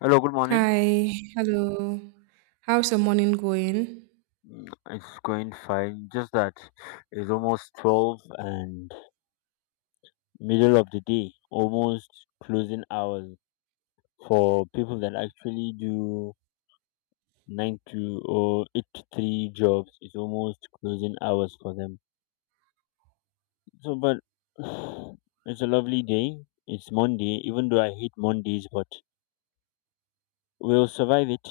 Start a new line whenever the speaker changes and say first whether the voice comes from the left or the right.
left: Hello, good morning.
right: Hi, hello. How's your morning going?
left: Mm, it's going fine. Just that it's almost 12 and middle of the day, almost closing hours for people that actually do 9 to or 8 to 3 jobs. It's almost closing hours for them. So, but it's a lovely day. It's Monday, even though I hate Mondays, but we'll survive it.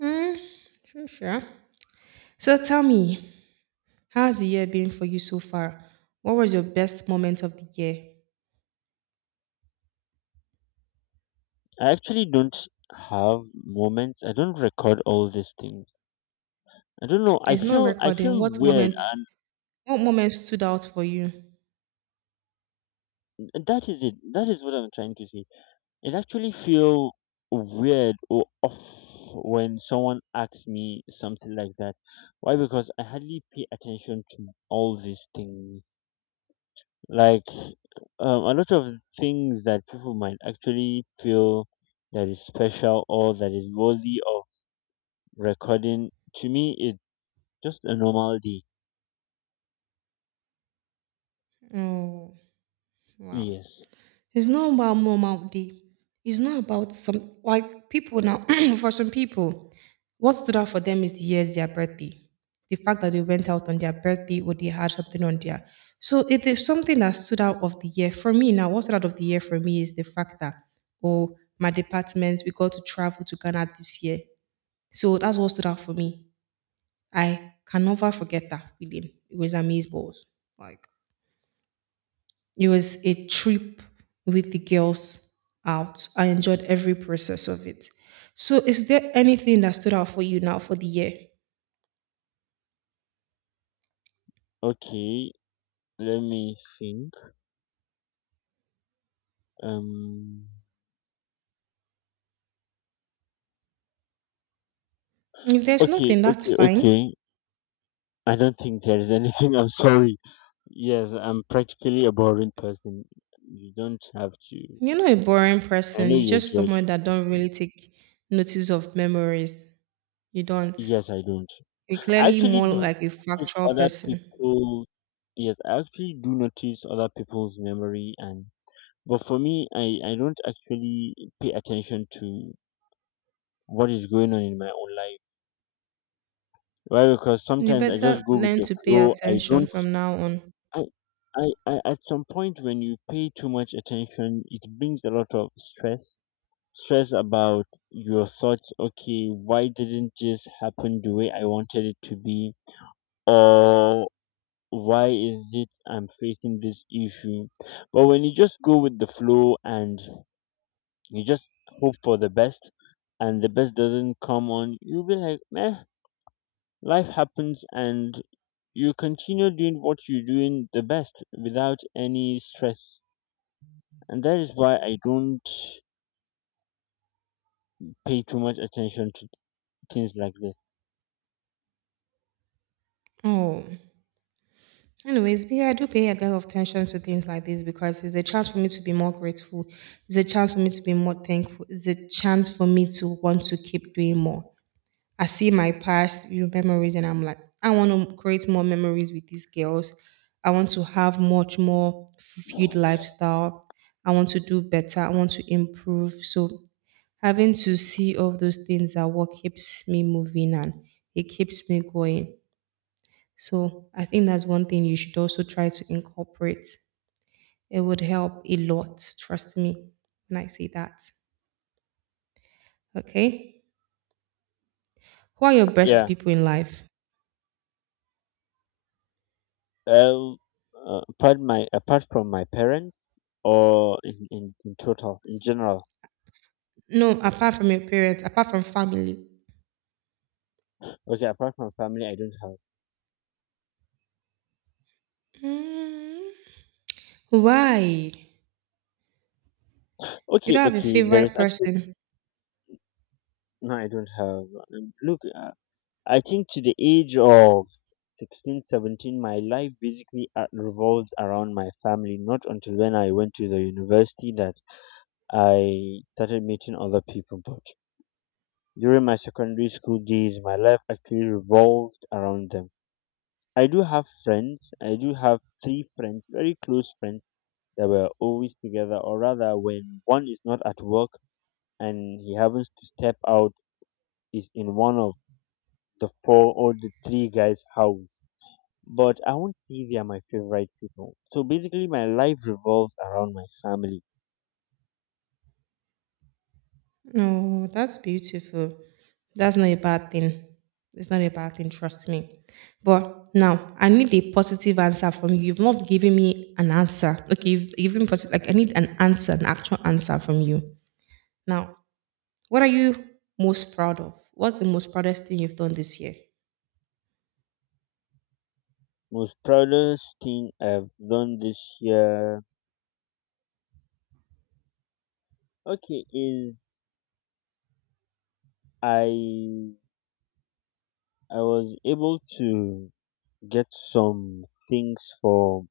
right: Hmm, sure. So tell me, how's the year been for you so far? What was your best moment of the year?
left: I actually don't have moments. I don't record all these things. I don't know. I
right: It's not
left: feel I
right: recording.
left: feel
right: What
left: weird.
right: moments? What moments stood out for you?
left: That is it. That is what I'm trying to say. It actually feel weird or off when someone asks me something like that. Why? Because I hardly pay attention to all these things. Like a lot of things that people might actually feel that is special or that is worthy of recording. To me, it's just a normal day.
right: Oh, wow.
left: Yes.
right: It's not about normal day. It's not about some like people now. For some people, what stood out for them is the year's their birthday, the fact that they went out on their birthday or they had something on their. So it is something that stood out of the year for me. Now, what stood out of the year for me is the fact that oh, my department we got to travel to Ghana this year. So that's what stood out for me. I can never forget that feeling. It was amazing balls. Like it was a trip with the girls out. I enjoyed every process of it. So, is there anything that stood out for you now for the year?
left: Okay. Let me think. Um.
right: If there's
left: Okay.
right: nothing, that's
left: Okay.
right: fine.
left: Okay. I don't think there is anything. I'm sorry. Yes, I'm practically a boring person. You don't have to.
right: You're not a boring
left: I
right: person.
left: know
right: You're
left: you're
right: just
left: judging.
right: someone that don't really take notice of memories. You don't.
left: Yes, I don't.
right: You're
left: I
right: clearly
left: actually
right: more
left: do
right: like a
left: notice
right: factual
left: other
right: person.
left: people. Yes, I actually do notice other people's memory, and but for me, I don't actually pay attention to what is going on in my own life. Why? Because
right: You
left: sometimes I just
right: better
left: go with
right: learn
left: the
right: to pay
left: flow. I
right: attention
left: don't.
right: from now on.
left: I, at some point when you pay too much attention, it brings a lot of stress. Stress about your thoughts. Okay, why didn't this happen the way I wanted it to be? Or why is it I'm facing this issue? But when you just go with the flow and you just hope for the best and the best doesn't come on, you'll be like, meh, life happens and you continue doing what you're doing the best without any stress, and that is why I don't pay too much attention to things like this.
right: Oh. Anyways, yeah, I do pay a lot of attention to things like this because it's a chance for me to be more grateful. It's a chance for me to be more thankful. It's a chance for me to want to keep doing more. I see my past memories and I'm like, I want to create more memories with these girls. I want to have much more fulfilled lifestyle. I want to do better. I want to improve. So having to see all those things are what keeps me moving and it keeps me going. So I think that's one thing you should also try to incorporate. It would help a lot, trust me, when I say that. Okay? Who are your best
left: Yeah.
right: people in life?
left: Well, apart from my parents or in total in general.
right: No, apart from your parents, apart from family.
left: Okay, apart from family, I don't have.
right: Mm, why? You
left: Okay,
right: don't have a
left: okay. There
right: favorite
left: is actually
right: person.
left: no, I don't have. Look, I think to the age of 16, 17, my life basically revolves around my family. Not until when I went to the university that I started meeting other people, but during my secondary school days, my life actually revolved around them. I do have friends. I do have three friends, very close friends that were always together, or rather, when one is not at work and he happens to step out, is in one of the four or the three guys' house. But I won't say they are my favorite people. So basically, my life revolves around my family.
right: No, that's beautiful. That's not a bad thing. It's not a bad thing, trust me. But now I need a positive answer from you. You've not given me an answer. Okay, you've been positive. Like I need an answer, an actual answer from you. Now, what are you most proud of? What's the most proudest thing you've done this year?
left: Most proudest thing I've done this year, okay, is I I was able to get some things for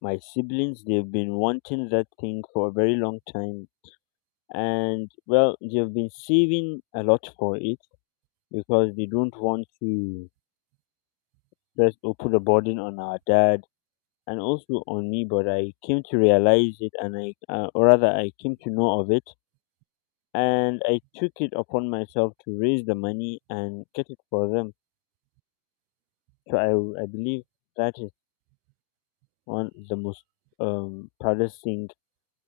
left: my siblings. They've been wanting that thing for a very long time. And well, they've been saving a lot for it because they don't want to stress or put a burden on our dad and also on me. But I came to realize it and I, or rather, I came to know of it. And I took it upon myself to raise the money and get it for them. So I believe that is. One the most proudest thing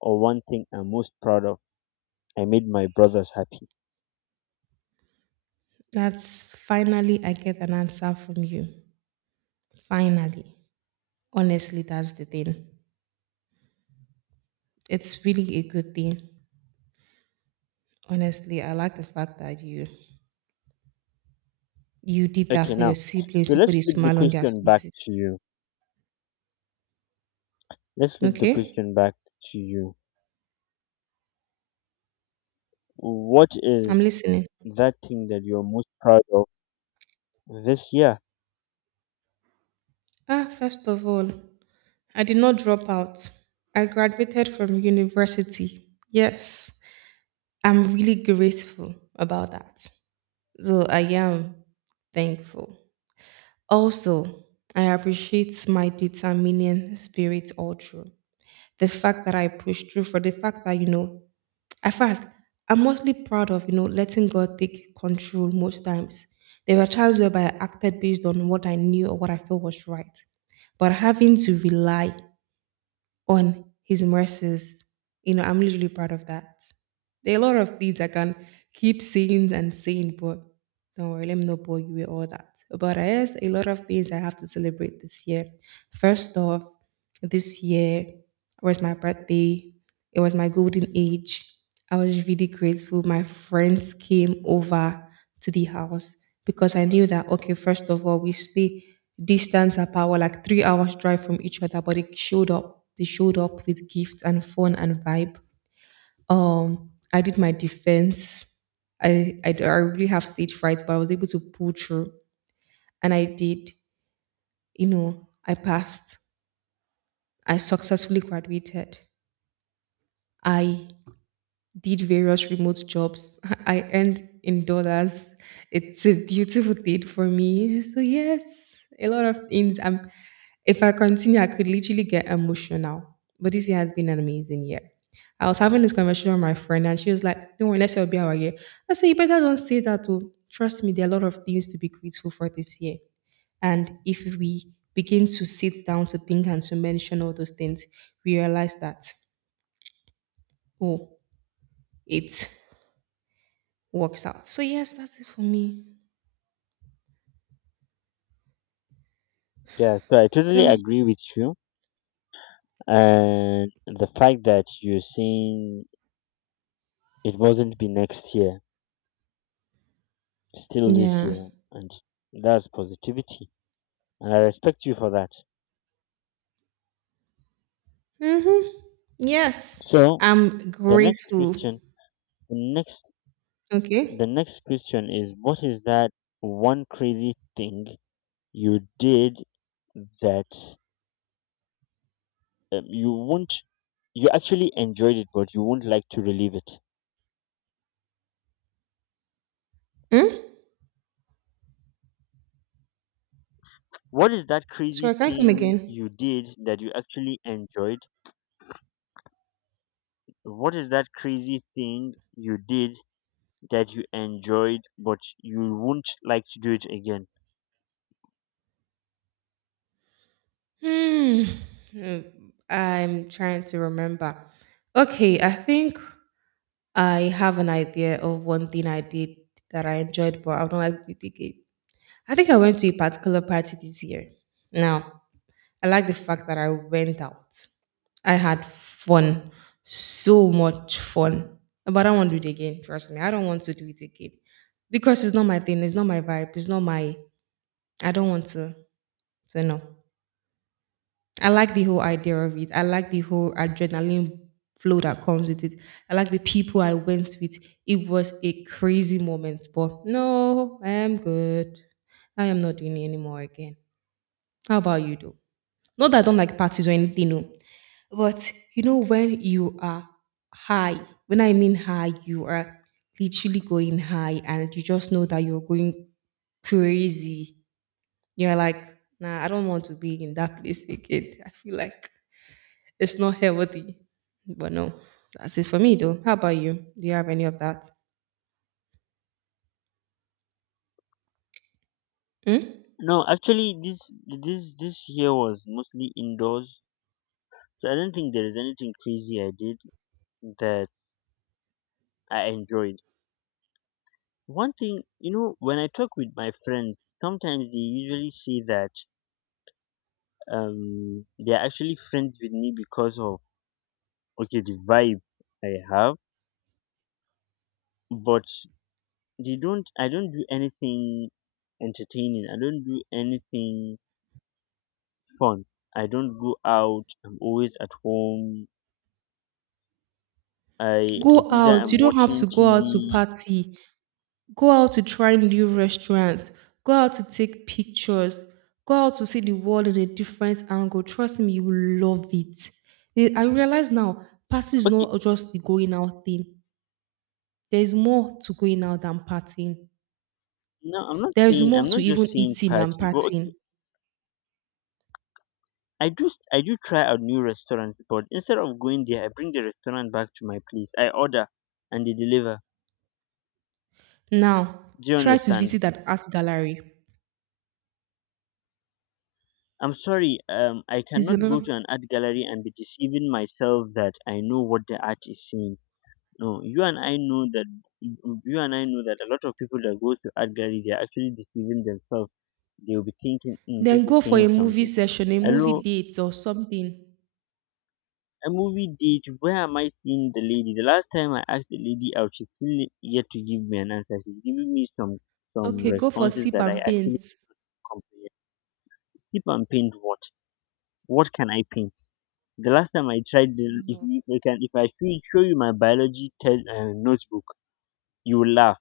left: or one thing I'm most proud of. I made my brothers happy.
right: That's finally I get an answer from you. Finally. Honestly, that's the thing. It's really a good thing. Honestly, I like the fact that you did
left: Okay,
right: that for your
left: now so
right: siblings. You put
left: let's
right: a
left: flip the
right: smile on their
left: question back
right: faces.
left: to you. Let's flip the
right: Okay,
left: question back to you. What
right: I'm
left: is
right: listening.
left: that thing that you're most proud of this year?
right: Ah, first of all, I did not drop out. I graduated from university. Yes, I'm really grateful about that. So I am thankful. Also, I appreciate my determining spirit all through. The fact that I pushed through, for the fact that, you know, I fast. I'm mostly proud of, you know, letting God take control most times. There were times whereby I acted based on what I knew or what I felt was right. But having to rely on his mercies, you know, I'm literally proud of that. There are a lot of things I can keep saying and saying, but don't worry, let me not bore you with all that. But there's a lot of things I have to celebrate this year. First off, this year was my birthday. It was my golden age. I was really grateful. My friends came over to the house because I knew that, okay, first of all, we stay distance apart, we're like 3 hours drive from each other, but they showed up. They showed up with gifts and fun and vibe. I did my defense. I really have stage fright, but I was able to pull through. And I did, you know, I passed. I successfully graduated. I did various remote jobs. I earned in dollars. It's a beautiful thing for me. So yes, a lot of things. If I continue, I could literally get emotional. But this year has been an amazing year. I was having this conversation with my friend, and she was like, "Don't worry, let's all be our year." I said, "You better don't say that. Oh, trust me, there are a lot of things to be grateful for this year. And if we begin to sit down to think and to mention all those things, we realize that oh, it's works out. So yes, that's it for me.
left: Yeah, so I totally
right: So
left: agree with you. And the fact that you're saying it wasn't be next year, still this
right: yeah.
left: year, and that's positivity. And I respect you for that.
right: Mm-hmm. Yes.
left: So
right: I'm
left: the next
right: grateful.
left: question. The next, the
right: Okay.
left: next question is, what is that one crazy thing you did that you won't, you actually enjoyed it, but you won't like to relive it?
right: Hmm?
left: What is that crazy
right: Sorry, can I come
left: thing
right: again?
left: you did that you actually enjoyed? What is that crazy thing you did that you enjoyed, but you won't like to do it again?
right: Hmm. Hmm. I'm trying to remember. Okay, I think I have an idea of one thing I did that I enjoyed, but I would not like to repeat again. I think I went to a particular party this year. Now, I like the fact that I went out. I had fun, so much fun. But I don't want to do it again. Trust me, I don't want to do it again because it's not my thing. It's not my vibe. It's not my. I don't want to. So no, I like the whole idea of it. I like the whole adrenaline flow that comes with it. I like the people I went with. It was a crazy moment, but no, I am good. I am not doing it anymore again. How about you, though? Not that I don't like parties or anything, no. But you know, when you are high, when I mean high, you are literally going high and you just know that you're going crazy. You're like, nah, I don't want to be in that place again. I feel like it's not healthy. But no, that's it for me though. How about you? Do you have any of that? Hmm?
left: No, actually, this year was mostly indoors, so I don't think there is anything crazy I did that I enjoyed. One thing, when I talk with my friends, sometimes they usually say that they're actually friends with me because of okay the vibe I have, but they don't. I don't do anything entertaining. I don't do anything fun. I don't go out. I'm always at home. I it's
right: Go
left: either
right: out. You
left: I'm
right: don't have
left: watching
right: to go out to
left: TV.
right: party. Go out to try new restaurants. Go out to take pictures. Go out to see the world in a different angle. Trust me, you will love it. Eh, I realize now, party is
left: Okay,
right: not just the going out thing. There is more to going out than partying.
left: no, I'm not
right: There is
left: saying.
right: more
left: I'm
right: to
left: not just
right: even
left: saying
right: eating than
left: party, but okay,
right: partying.
left: I do try a new restaurant, but instead of going there, I bring the restaurant back to my place. I order, and they deliver.
right: Now,
left: Do you
right: try to
left: understand?
right: visit an art gallery.
left: I'm sorry. I
right: Is
left: cannot go
right: another.
left: to an art gallery and be deceiving myself that I know what the art is saying. No, you and I know that a lot of people that go to art gallery, they are actually deceiving themselves. They will be thinking, mm, "This
right: Then
left: is
right: go for
left: saying
right: a movie
left: something."
right: session, a movie
left: Hello,
right: date or something.
left: a movie date where am I seeing the lady? The last time I asked the lady out, she's still yet to give me an answer. She's giving me some
right: Okay, go for
left: responses
right: sip
left: that I
right: and
left: actually
right: paint.
left: comprehend. Tip and paint what? What can I paint? The last time I tried, if I can, if I show you my biology test notebook, you will laugh.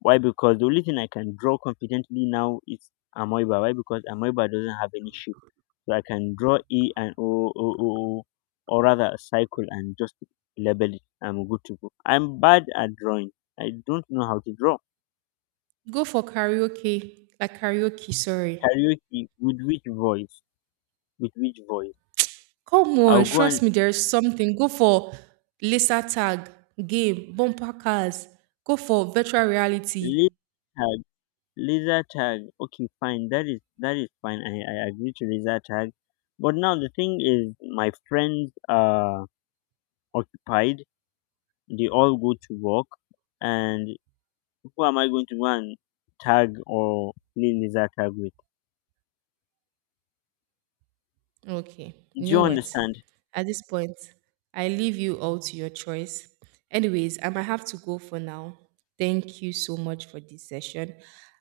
left: Why? Because the only thing I can draw confidently now is Amoeba. Why? Because Amoeba doesn't have any shape. So I can draw E and O, O, O, O, or rather a cycle and just label it. I'm good to go. I'm bad at drawing. I don't know how to draw.
right: Go for karaoke, like karaoke, sorry.
left: Karaoke with which voice? With which voice?
right: Come
left: I'll
right: on,
left: go and
right: trust me, there is something. Go for laser tag, game, bumper cars. Go for virtual reality.
left: laser tag. Laser tag. Okay, fine. That is fine. I agree to laser tag. But now the thing is, my friends are occupied. They all go to work, and who am I going to go and tag or play laser tag with?
right: Okay,
left: Do
right: you
left: you
right: know what?
left: understand?
right: At this point, I leave you all to your choice. Anyways, I might have to go for now. Thank you so much for this session.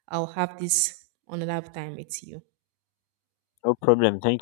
right: I'll have this another time with you.
left: No problem. Thank you.